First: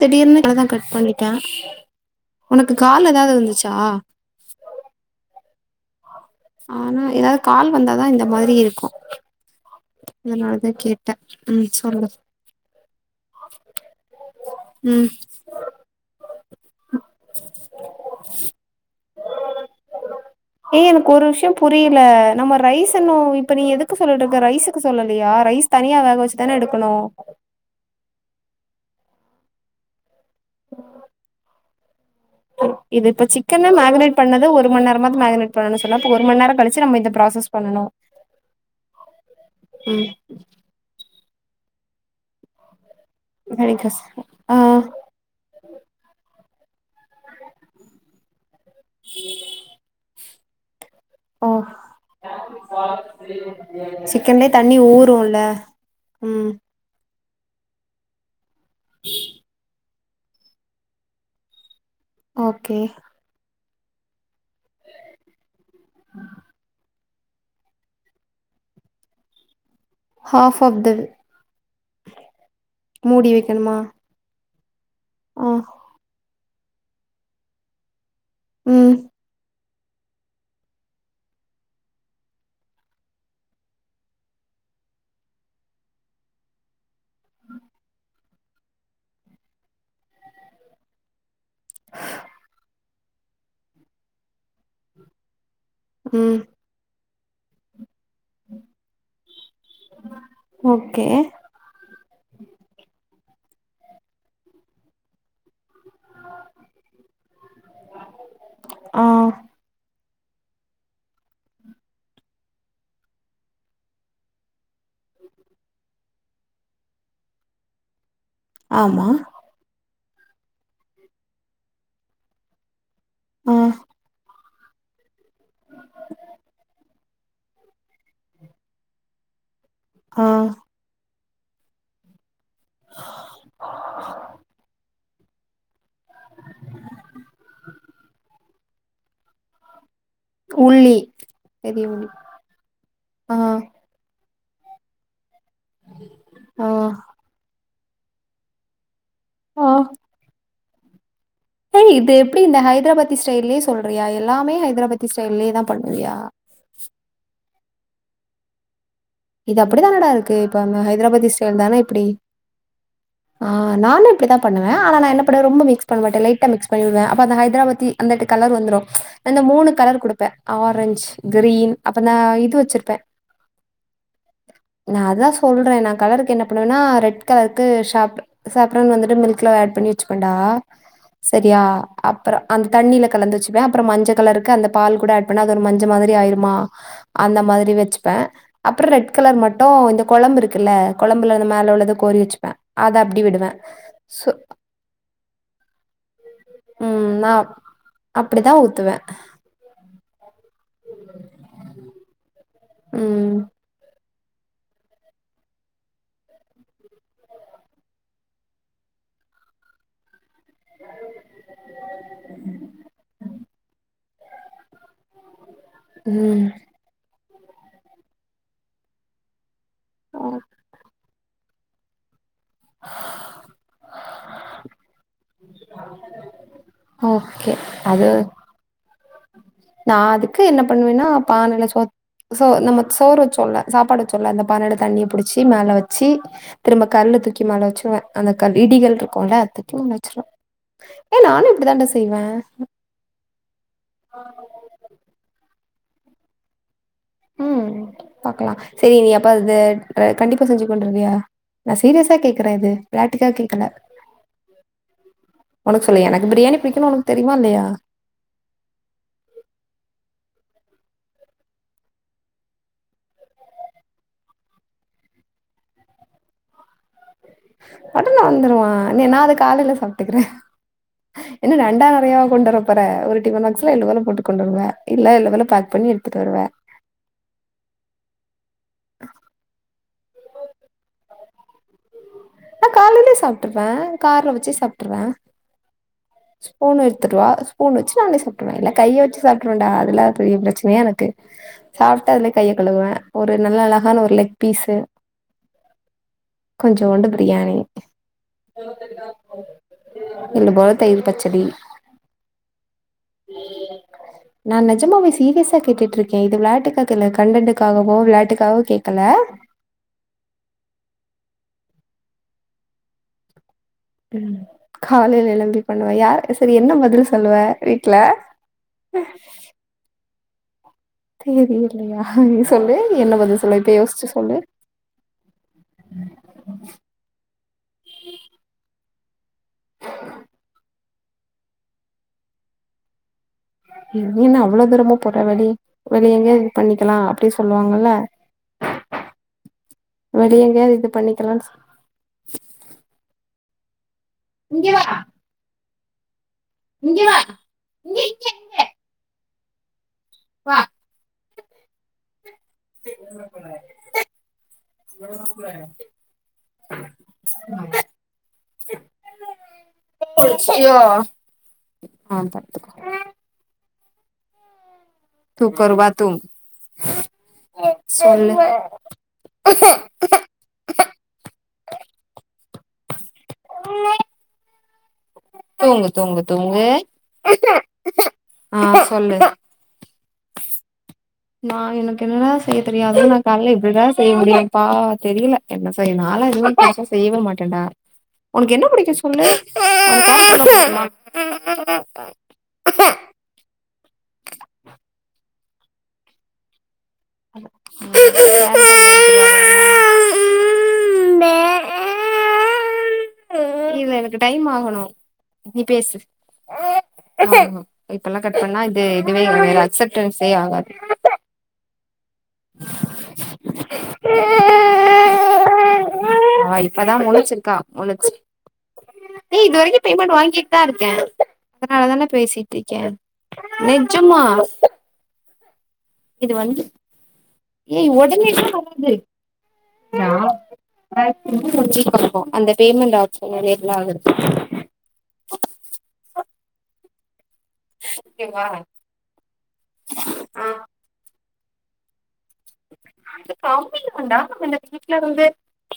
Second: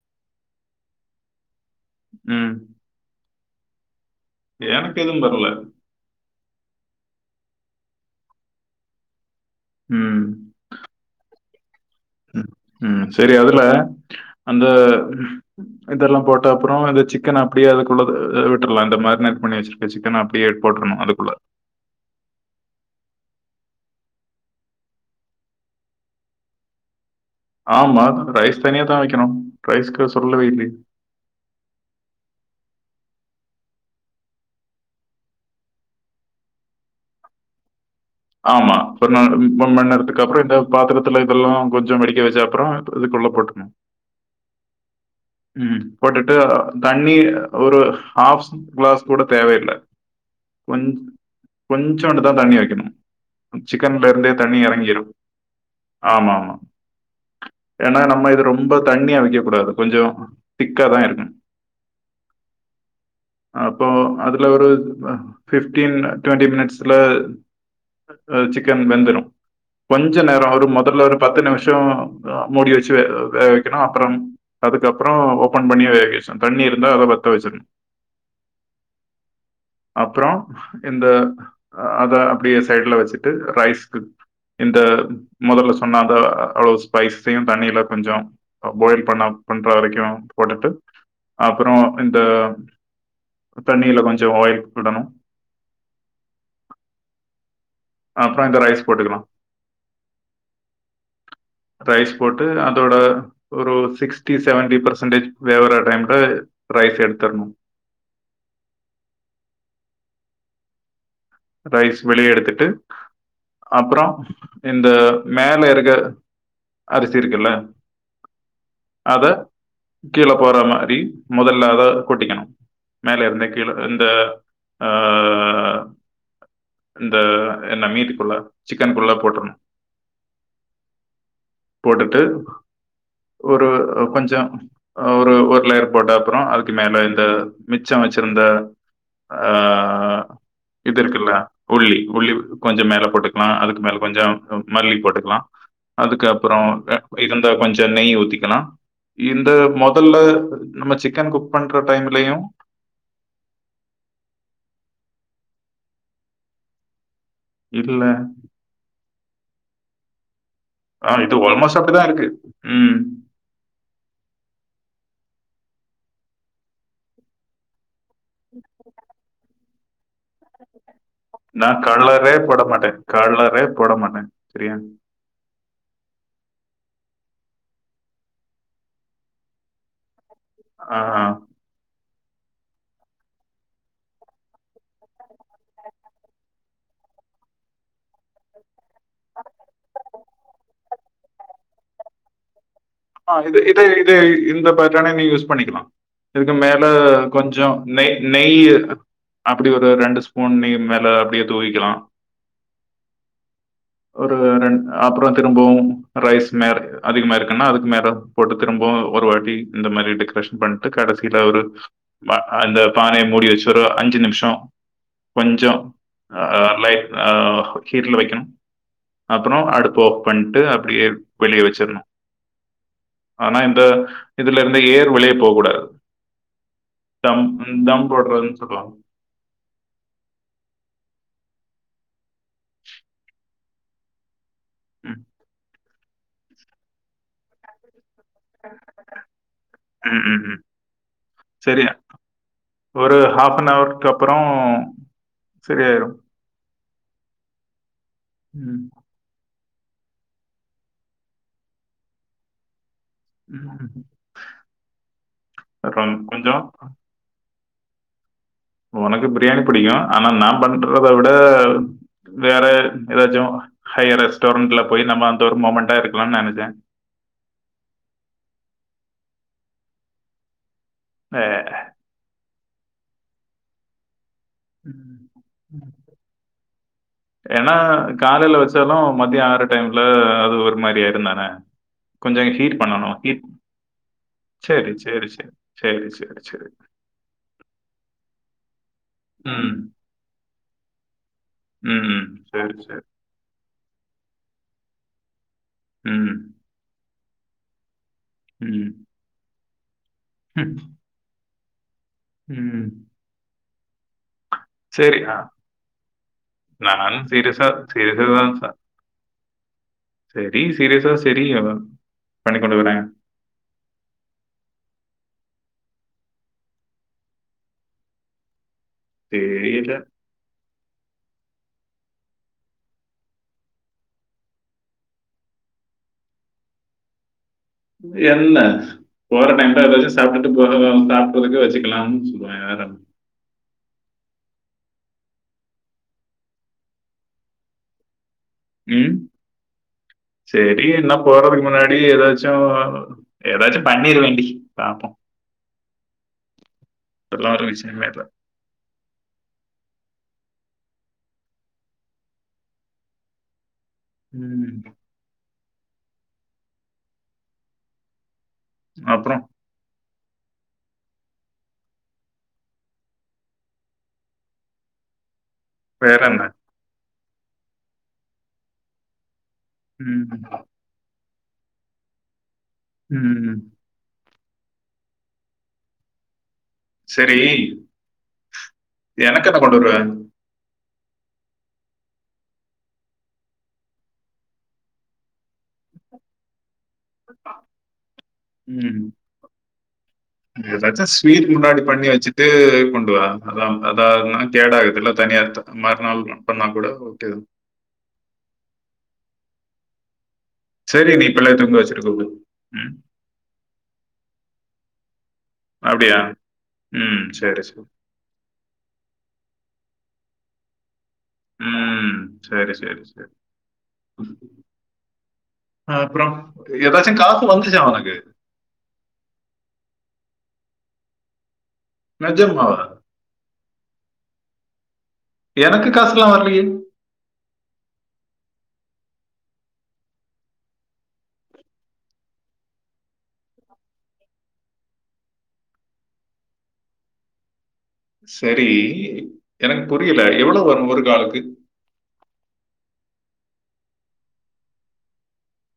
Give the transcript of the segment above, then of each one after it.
திடீர்னு [unintelligible] கட் பண்ணிட்டா ம் உனக்கு கால எதாவ்து வந்துச் சா எனக்கு எதும் வர்ல ஆனா எதாது கால் வந்தாதா இந்த மாரி இருக்கு ம் அதனாலதா கேட்ட ம் சொ ம் செரி அதுல அந்த ம் இதெல்லா போட். அப்புறோ இந்த சிக்கன அப்டியே அதுக்குள்ளத விட்ரலா இந்த மேரினெட் பண்ணி வச்சிருக்க சிக்கன அப்டியே ஏய் போட்ரனு எனக்கு ஒரு அதுக்குள்ள விஷயம் ப்ப நீ எதுக்கு சொல்லிட்ருக்க ரைஸுக்கு சொல்லலயா ரைஸ் தனியா வேக வச்சுதான எடுக்கனு ஆமா ரைஸ் தனியா தா வக்கனு‌ ரைஸ்க்கு இத சொல்லவே இல்லே இது இப்ப சிக்கன மேரினேட் பண்ணத ஒருமண் நேரமாது மேரினட் பண்ணும் சொன்ன இப்ப ஒரு மண் நேர கழிச்சு நம்ம இந்த ப்ராசஸ் பண்ணனு ஆமா ஒரும ஒரு மண் நேரத்துக்கப்றோ இந்த பாத்திர த்துல்ல‌ இதெல்லா கொஞ்சம் அடிக்க வச்ச அப்றம் அடிக்கச ஆ ம் போட்டு ட்டு தண்ணி ஒரு ஹாஃப் க்ளாஸ் கூட தேவையில்ல கொஞ் ஓ சிக்கன்ல இருந்தே சிக்கன்லே தண்ணி இறங்கிடும் ஊறூல்ல ம் ஏனா நம்ம இது ரொம் ப தண்ணியா வக்கக் கூடாது கொஞ்சொ திக்காதா இருக்கு ஓகே அப்போ அது ஒரு ஃபிப்டீன் டுவெண்ட்டி மினிட்ஸ்ல சிக்கன் வெந்துரும் கொஞ்ச நேரம் ஹாஃப் ஒரு ஆஃப் த முதல்ல ஒரு பத்து நிமிஷோ மூடி வச்சு வே மூடி வே வைக்கணுமா வைக்கணு அப்புறம் அது அப்புறோ ஆ ஓபன் பண்ணிய வ தண்ணி இருந்தா அத பத்த வச்சிரு ம் அப்புறோ இந்த அத அப்படியே சைடுல வச்சுட்டு ரைஸ்கு இந்த மொதல்ல சொன்ன அத அவ்ளவு ஸ்பைஸ்யு தண்ணியில கொஞ்சம் பாயில் பண்ண பண்ற வரைக்கு போட்டுட்டு அப்புறோ இந்த தண்ணில கொஞ்சோ ஆயில் விடணு ம் அப்புறோ இந்த ரைஸ் போட்டுக்கலா ஓகே ரைஸ் போட்டு அதோட ஒரு சிக்ஸ்டி செவன்டி பெர்சன்டேஜ் வேவுற டைம்ல ரைஸ் எடுத்தரணு ஆ ரைஸ் வெளிய எடுத்துட்டு அப்புறோ இந்த மேல இறுக அரிசி இருக்குல்ல ஆமா அத கீழ போற மாதிரி மொதல்ல அத கொட்டிக்கணு மேல இருந்த ஆ கீழ இந்த ஆஆ ஆ ஆ இந்த என்ன மீட்க்குள்ள சிக்கன் குள்ள போட்ருணு ஆ போட்டுட்டு ஒரு கொஞ்சம் ஒரு ஒருலேயர் போட்ட அப்பறோ அதுக்கு மேல இந்த மிச்சம் வச்சிருந்த ஆ ஆ உள்ளி இது இருக்ல்ல உள்ளி உள்ளி கொஞ்சம் மேல ஆ போட்டுக்கலா அதுக்கு மேல கொஞ்ச கொஞ்சம் மல்லி போட்டுக்கலா அதுக்கப்புறோ ஆ இருந்தா கொஞ் அ நெய்யி ஊத்திக்கலா இந்த மொதல்ல நம்ம சிக் ஹேய் இது எப்டி இந்த ஹைத்ராபாத்தி ஸ்டைல்லயே சொல்றியா எல்லாமே ஹைத்ராபாத்தி வெல்லே தான் பண்ணுவியா வீட்ல இது அப்படித்தானடா இருக்கு இப்ப நம்ம ஆ ஹைத்ராபாத்தி இது ஸ்டைல் தானே ஆல்மோஸ்ட் இப்டி அப்படிதான் இருக்கு. ம். ஆ நானும் இப்படித்தான் பண்ணுவன் ஆன நா என்ன பண்ணுவன் ரொம்ப மிக்ஸ் பண்ணமாட்டேன் லைட்டா மிக்ஸ் பண்ணிருவன் அப்ப அந்த ஹைத்திராபாத்தி அந்த கலர்வந்துரும் அந்த மூணு கலர் கொடுப்பன் ஆரஞ்சு நான் கலரே போட மாட்டேன் கலரே போட மாட்டேன் மட் சரியா சொல்றேன் நா கலருக்கு என்ன பண்ணுவோனா ரெட் கலருக்கு சாப்ரான் வந்துட்டு மில்க்ல ஆட் பண்ணி வச்சுகுவேன் வண்டா ஆ. சரியா அப்பறம் அந் தண்ணியில கலந்து வச்சப்பேன் அப்பறம் மஞ்ச கலருக்கு அந்த பால் கூட அப்பன்னா அது ஒரு மஞ்ச மாதிரி ஆயிரும்மா அந்த மாதிரி வெச்சுப்பேன் அப்புறம் ரெட் கலர் மட்டும் இந்த கொழம்பு இருக்குல்ல கொழம்புல அது மேல உள்ளத கோரி வச்சுப்பேன் ஆ இது இதே இதே இந்த பட்டணே நீ யூஸ் பண்ணிக்கலாம் இதுக்கு மேல ம் நா கொஞ்சம் நெய் அப்டிதா நெய் ஊத்துவே அப்படி ஒரு ரெண்டு ஸ்பூ பொண்ணி மேல அப்டியே தூவிக்கலாம் ம் ஒரு ரென் அப்புறோம் திரும்பவும் ரைஸ் மேர் அதிகமா இருக்குன்னா அது மேற போட்டு திரும்ப ஒரு வாட்டி இந்த மாதிரி டிக்ரெஷன் பண்ணிட்டு கடைசியில ஒரு அந்த பானைய மூடி வச்சுருவ அஞ்சு நிமிஷம் கொஞ்சம் ஆ ம் மைல் ஆ ஹீட்டில்ல வைக்கணும் அ அப்புறோம் அடுப்பு ஆஃப் பண்ட்டு அப்படியே வெளியே வச்சர்னும் ஆனா இந்த இதுல இருந்து ஏர் வெளியே போ கூடாது தம் ஓகே அது தம் போடுறதுன்னு சொல்லுவாங்க நா அதுக்கு என்ன பண்ணுவேன்னா பானையில சோத் சோ நம்ம சோறு வச்சோல்லல சாப்பாடு வச்சோல்ல அந்த பனடு தண்ணிய ம். புடிச்சு மேல வச் ச்சி திரும்ப கல்லு தூக்கி மேல வச்சுருவே அந்த கல் இடிகள் தூக்குவோல அதக் தூக்கி முன்னா ம், வச்ருவே ம், ம். ஏ நானு சரி. இப்டித்தான்டா செய்வே ஒரு சரியாயிரு ம் பாக்கலா சரி நீ அப்ப அது அ கண்டிப்பா செஞ்சுக் கொண்டுவர்வியா நா சீரியஸா கேக்குறே இது விளாட்டுக்கா கேட்கல ம். உனக்கு சொல்லு அப்புறம் எனக்கு பிரியாணி கொஞ்சம் பிடிக்கும்னு உனக்கு தெரியுமா இல்லையா உனக்கு பிரியாணி புடிக்கு ஆனா நா பண்றத விட வேற ஏதாச்சு ஹையர் ரெஸ்டாரண்ட்ல போய் நம்ம அந்த ஒரு மூமெண்டா இருக்கலாம்னு நினைச்சே மட்டல்ல வந்துருவா நீ நா அத காலையில சாப்பிட்டுக்கறே அ. என்னரெண்டாதுஅறையாவா கொண்டு வர போறே ஒரு டிஃபன் பாக்ஸ்ல எனக் ஒன்னு போட்டு கொண்டு வருவ இல்ல ம் எள்ளு போல பேக் ம் பண்ணி எடுத்துட்டு வருவ ஏன்னா காலையில வச்சாலு மதியான டைம்ல அது ஒரு மாரியாயிருந்தானே அ நா காலிலயே சாப்ட்டுப்பே கார்ல வச் சரி சரி சரி சரி சரி, சரி. ஸ்பூன் எடுத்துட்டுவா ஸ்பூன் வச்சு நானே சாப்ட்ருவே இல்ல கைய வச் எடுத்து சாப்பிடுறவன்டா ம். அதுல்லா பெரிய பிரச்சனையா எனக்கு சாப்பிட்ட ம். அதுலே கைய சரி, கழுவுவே சரி. ஒரு நல்ல அது அழகான ஒரு லெக் பீஸு ம். கொஞ்சோன்டு பி ரியாணி [inaudible] ம். ம் பச்சடி ம் நா நெஜமாவே சரி. அ சீரியஸா கேட்டுட்டு இருக்கே இது விளையாட்டுக்காக்கல நான் சீரியஸா கண்டண்டுக்காகவோ விளையாட்டுக்காகவோ கேட்க்கல செரி சீரியஸா செரி பண்ணி கொண்டு வறே ம் காலையில எழுந்து பண்ணுவ யார் செரி என்ன பதில் சொல்லுவ வீட்டுல தெரியல தெரியல்லையா நீ சொல்லு என்ன பதில் சொல்லுவ இப்ப யோசிச்சு சொல்லு ம் என்ன போற டைம்தா ஏதாச்சு சாப்ட்டுட் போரதம் சாப்பிட்டறதுக்கு வச்சுகலாம்னு சொல்லுவே வேற என்ன இல்ல இல்ல அவ்வளவு தூரமா போற வெடி வேற எங்கயாவது பண்ணிக்கலா அப்படினு சொல்லுவாங்கல்ல ம் வெளிய எங்கயாவது செரி இது என்ன பண்ணிக்கலான் போறதுக்கு முன்னாடி ஏதாச்சு ஏதாச் பண்ணிரு வேண்டி இங்க வா பாப்போ இங்க வா இங்க விஷயமே இல்ல. இங்க இங்க வா ம். [unintelligible] [unintelligible] அப்புறோ ச்சியோ அவ்ளதா தூக்கவருவா வேற தூங்கு என்ன? சொல்லு ம் ம் தூங்கு தூங்கு தூங்கு சரி. ஆ சொல்லு எனக்கு என்ன கொண்டு வருவ? நா எனக்கு என்ன செய்ய தெரியாது நா காலைல பிரியாணி செய்ய முடியும்மா பா தெரியல என்ன செய்யுலாம்னு தெரியல செய் வர மாட்டேன்டா உனக்கு என்ன பிடிக்கு சொல்லு உனக்கு ஏதாச்சு ஸ்வீட் காசு முன்னாடி பண்ணி வச்சிட்டு கொண்டு வா அத அதாவா கேடாது இல்ல தனியார்த்த மறுநாள் பண்ணா கூட ஓகே தான். [unintelligible] [unintelligible] செரி நீ பிள்ளைய தூங்க வச்சிட்டு கூப்பிடு ம் இல்ல எனக்கு டைம் ஆகணு நீ பேசு அப்படியா? ம். ஆகணு சரி, சரி. இப்பலா கட் பண்ணா இது இதுவே என்மேல அக்செப்ட் டென்ஸ் யே ஆகாது ம் சரி சரி சரி ம் அப்புறோ அவ இப்பதான் ஏதாச்சு காசு முழிச்சிருக்கா வந்துச்சா முழிச்சு உனக்கு தா இருக்கே அதனாலதானே பேசிட்டு நிஜமாவா? இருக்கேன் நெட் நெஜமா எனக்கு காசு ல்லா வர்லயே ஏய் உடனே எ வராது முடிச்சப்ப அந்த பேமெண்ட் நா ஆகுது [unintelligible] ஓகேவா சரி எனக்கு புரியல எவ்வளோ வரு ஒரு காலுக்கு பாத்துட்ருக்கண்டா வீட்டுல வந்து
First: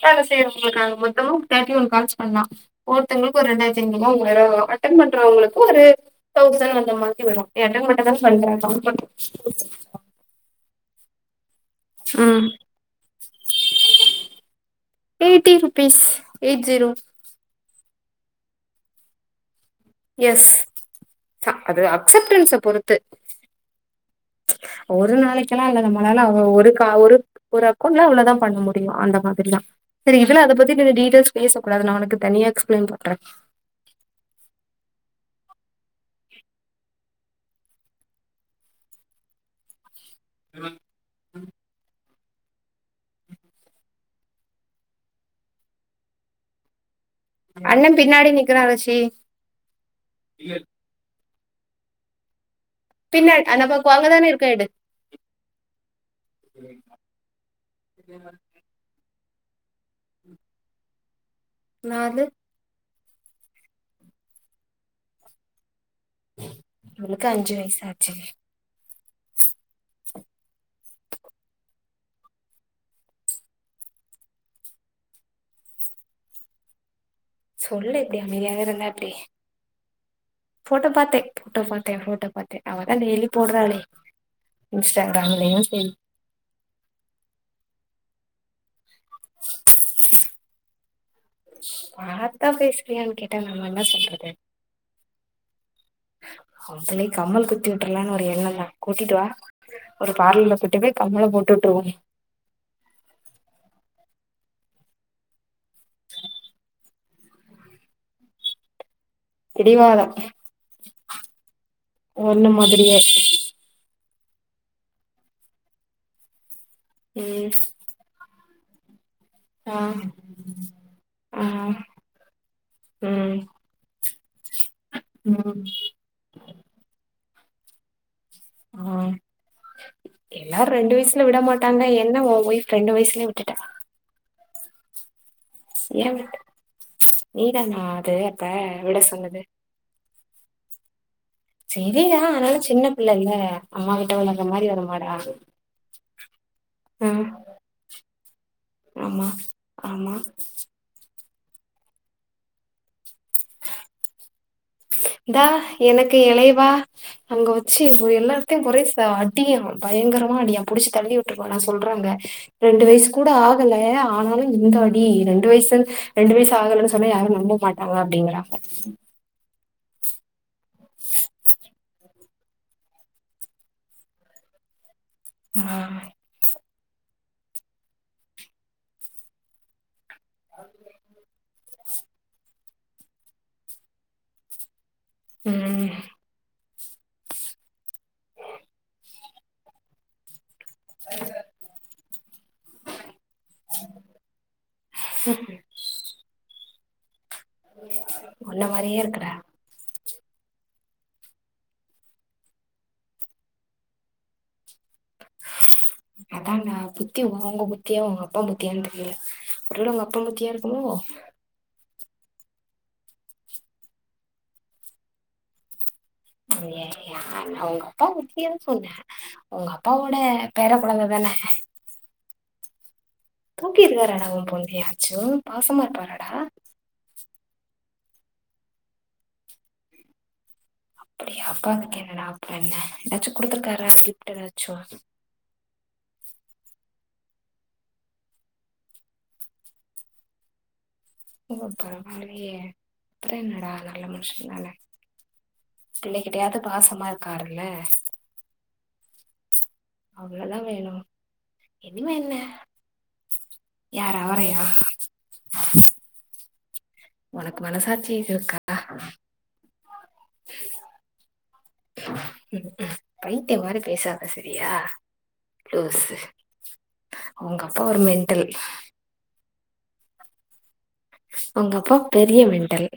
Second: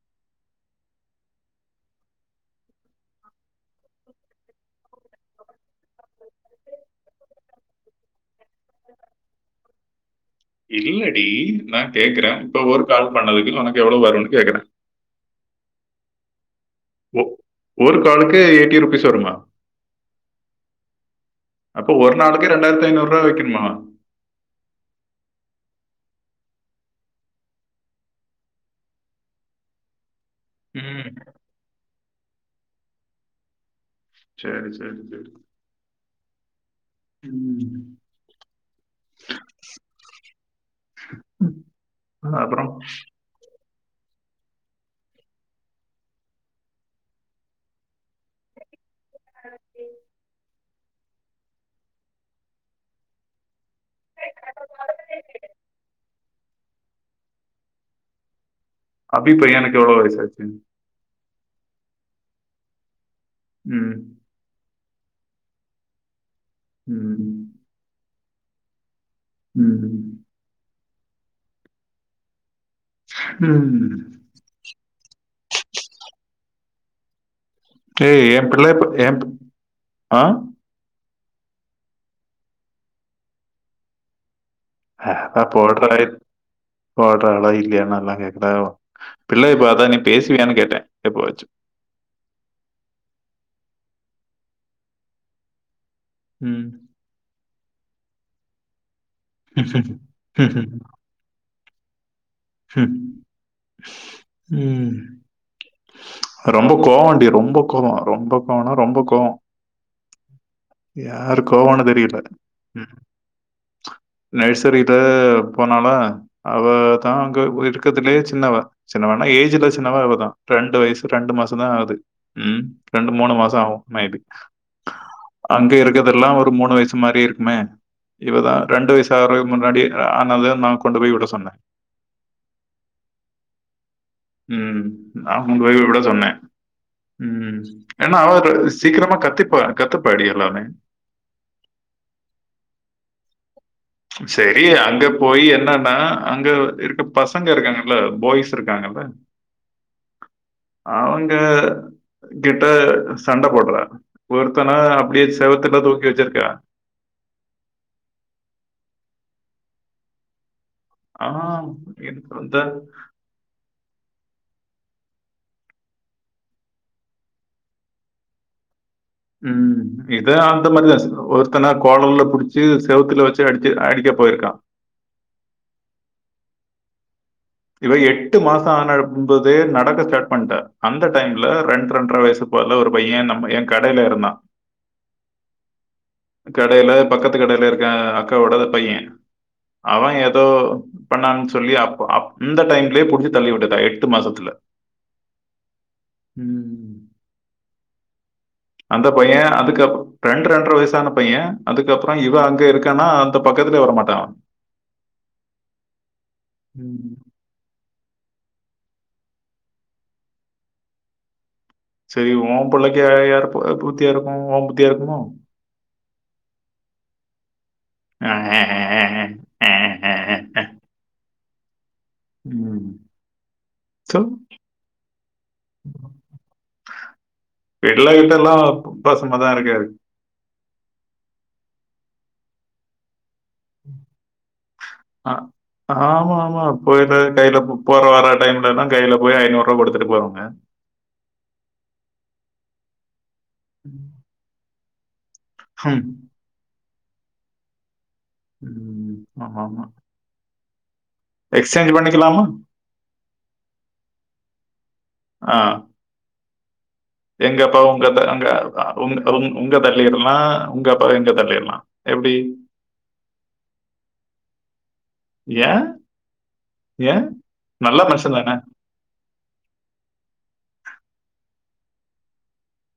வேல செய்யறவங்களுக்குங்க மொத்தஃ தேட்டி ஒன் கால்ஸ் பண்ணலா ஒருத்தவங்களுக்கு ஒரு ரெண்டாயிரத்திஐநூருவா மூவாயிருவா வரு அடனெட் பண்றவங்களுக்கு ஒரு தௌசண்ட் அந்த மாதிரிவரு அடன்மட்டுதனே பண்ற இல்லடி நா கேக்குறே ம் இப்ப ஒரு கால் பண்ணதுக்கு உனக்கு எவ்வளோ வரும்னு கேக்குறே எய்ட்டி ருபீஸ் எய்ட் ஜீரோ ஒ ஒரு காலுக்கு எய்ட்டி ருபீஸ் வருமா எஸ் ச அது அப்போ ஒரு நாளைக்கு அப்சன்ட்ஸ பொறுத்து வைக்கணுமா? ஒரு நாளைக் வைக்லா இல்ல நம்மளால ஒரு ஒரு அக்கௌண்ட்ல இவ்ளதா பண்ண முடியு அந்த மாதிரிதா சரி இதுல அத பத்தி நீ ம். டீட்டெய்ல்ஸ் பேச கூடாது நா உனக்கு தனியா எக்ஸ்பிளைன் பண்றே சேரி சேரி சேரி ம் இவன் ஆ அப்புறோ அண்ண பின்னாடி நிக்கிறா ரிஷி ஆரி இய பின்னர் அங்கப்பப்போ அங்கதனே இருக்கா எடு அபி பையனுக்கு எவ்ளோ வயசாச்சு நாலு ம் அவளுக்கு ம். அஞ்சு வயசு ஆச்சு ம் ம் சொல்லு இப்படி ஏய் என் அமைதியாவா பிள்ளை இப்ப இருந்தா எப்டி என் பி ஆ போட்டோ பார்த்தே போட்டோ பாத்தே போட்டோ பாத்தே அவ தா டெய்லி போடுறாளே ஆ போடுறால போடுற அளா இல்லயால்லா கேக்குறா பிள்ளைய பாத்தா நீ பேசு சுவியானு கேட்டே ஸ் பாத்தா பேசுவியான்னு கேட்டே நம் என்ன சொல்றது ம். அவுங்கலே கமல்க்கு திட்டுவுட்ரலான்னு ஒரு எண்ணதா கூட்டிட்டு வா ஒரு பார்ல கூட்டு போய் கம்மள போட்டு ட்டுடுருவோமே ம் ரொம்போ கோவண்டி ரொம்ப கோவோ ரொம்ப கோவோனா ரொம்ப கோ பிடிவாதோ யார் கோவம்னு தெரியல. ஒன்ன ம். மாதிரியே நர்சரியில போனால அவ தா அங்க ம் இருக்கிறதுலியே சின்னவ சின்னவனா ஏஜ்ல ஆ சின்னவா இவதா ரெண்டு வயசு ரெண்டு ஆ மாசோதா ஆகுது ம் ரெண்டு மூணு ம் மாசோ ஆகு மே ம் அங்க இருக்கதெல்லா ஒரு மூனு வயசு மாரி இருக் மே இவதா ரெண்டு ஆ வயசு ஆக்குற முன்னாடி ஆனத நா கொண்டு போய் விட சொன்னே ன்ன ஒ ஒய்ஃப் ரெண்டு வயசிலே விட்டுட்ட ம் ஆமாங் கோய்வுட சொன்னே விட் ம் நீதானா அது ஏன்னா அப்ப அவ விட சீக்கிரமா சொன்னது கத்திப்பா கத்துப்பாடி எல்லாமே [unintelligible] சேரிதா அனாலு சின்ன பிள்ள இல்ல சேரி அங்க போய் என்னன்னா அங்க இருக்க ஆ பசங்க இருக்காங்கல்ல பாய்ஸ் இருக்காங்கல்ல ஆமா ஆமா அவ ங்க கிட்ட சண்ட போடற ஒரு தா எனக்கு எலைவா அங்க வச்சி எல்லா த்து கொறை அடிக்க பயங்கரமா அடியா புடிச்சு தள்ளி ஆ விட்டுருவா நா சொல்றாங்க எனக்கு வந்தா ரெண்டு வயசு கூட ஆகல ஆனாலு இந்தாடி ரெண்டு வயசுன் ரெண்டு வயசு ஆகலன்னு சொன்னா யாரு நம்ப மாட்டாங்க அப்பிடிங்கறாங்க ம் இது ஆ இந்த மாரிதா அசிகனு ஒருத்தன பாலுல்ல புடிச்சி செவுத்துல வச்சி அடிச்சி அடிக்க போயிருக்கா ஆ இவ எட்டு மாசோ ஆனபதே நடக்க ஸ்டார்ட் பண்ணட்ட அந்த டைம்ல ரெண்டு ரெண்டரை வயசு போல ஒரு பையன் நம்ம ஏ கடையில இருந்தா ம் கடையில பக்கத்து கடைல இருக்கே அக்காவோட அத பைய அவ ஏதோ பண்ணான் சொல்லி அப்போ அப் இந்த டைம்லேயே புடிச்சு தள்ளி விட்டுடா எட்டு மாசத்துல ம் [inaudible] ஒன்ன மாரியே அந்த இருக்குடா பையன் அதுக்கப்புறம் ரெண்டு ரெண்டர வயசான பைய அதுக்கப்பறம் இவ அங்க இருக்கன்னா அந்த பக்கத்துலையே வர மாட்டா அதான்டா ம் புத்தி வொங்க புத் புத்தியா அவுங்க அப்பா புத்தியான்னு தெரில ஒரு வேல அவங்க அப்பா புத்தியா இருக்குமோ செரி ஓ புள்ளைக்கு யார் புத்தியா இருக்கு உ புத்தியா இருக்குமோ ஐய யார்னா உங்க அப் அப்பா முக்கிய சொன்னே அவுங்க அப்பாவோட பேரக் கொழந்த தானே ம் தூக்கிருரா ஸோ ராடா உ பொந்த ஏயாச்சு பாசமா இருப்பாரடா வெடில கிட்ட எல்லா பாசமா தா இருக்காரு அப்டியா அப்பா அதுக்கு என்னடா அப்பற என்ன ஏதாச்சு என்ன அ ஆமா ஆமா போய்டு கையில புக் போற வர டைம்ல தா கையில போய் ஐநூறு ரூபா குடுத்துட்டு போவாங்க உம பரவாயில்லையே அப்பறம் என்னடா நல்ல மனுஷ தானே ஹம். பிள்ளை கிட்டயாது பாசம் மா இருக்கார்ல்ல ம் ஆமா ஆமா அவ்ளோதா வேணு எக்ஸ்சேஞ்ச் பண்ணிக்கலாமா யார அவரயா ஆ உனக்கு எங்க அப்பா உங்க மனசாட்சி அங்க இருக்கா உங்க உ உங்க தள்ளிறலா உங்க அப்பா எங்க தள்ளிறலா எப்டி பைத்தியம் மாரி பேசாத சரியா ஏ லூசு ஏ உங்க அப்பா நல்ல ஒரு மனுஷ மென்டல் தானே வொங்க அப்பா பெரிய மெண்டல்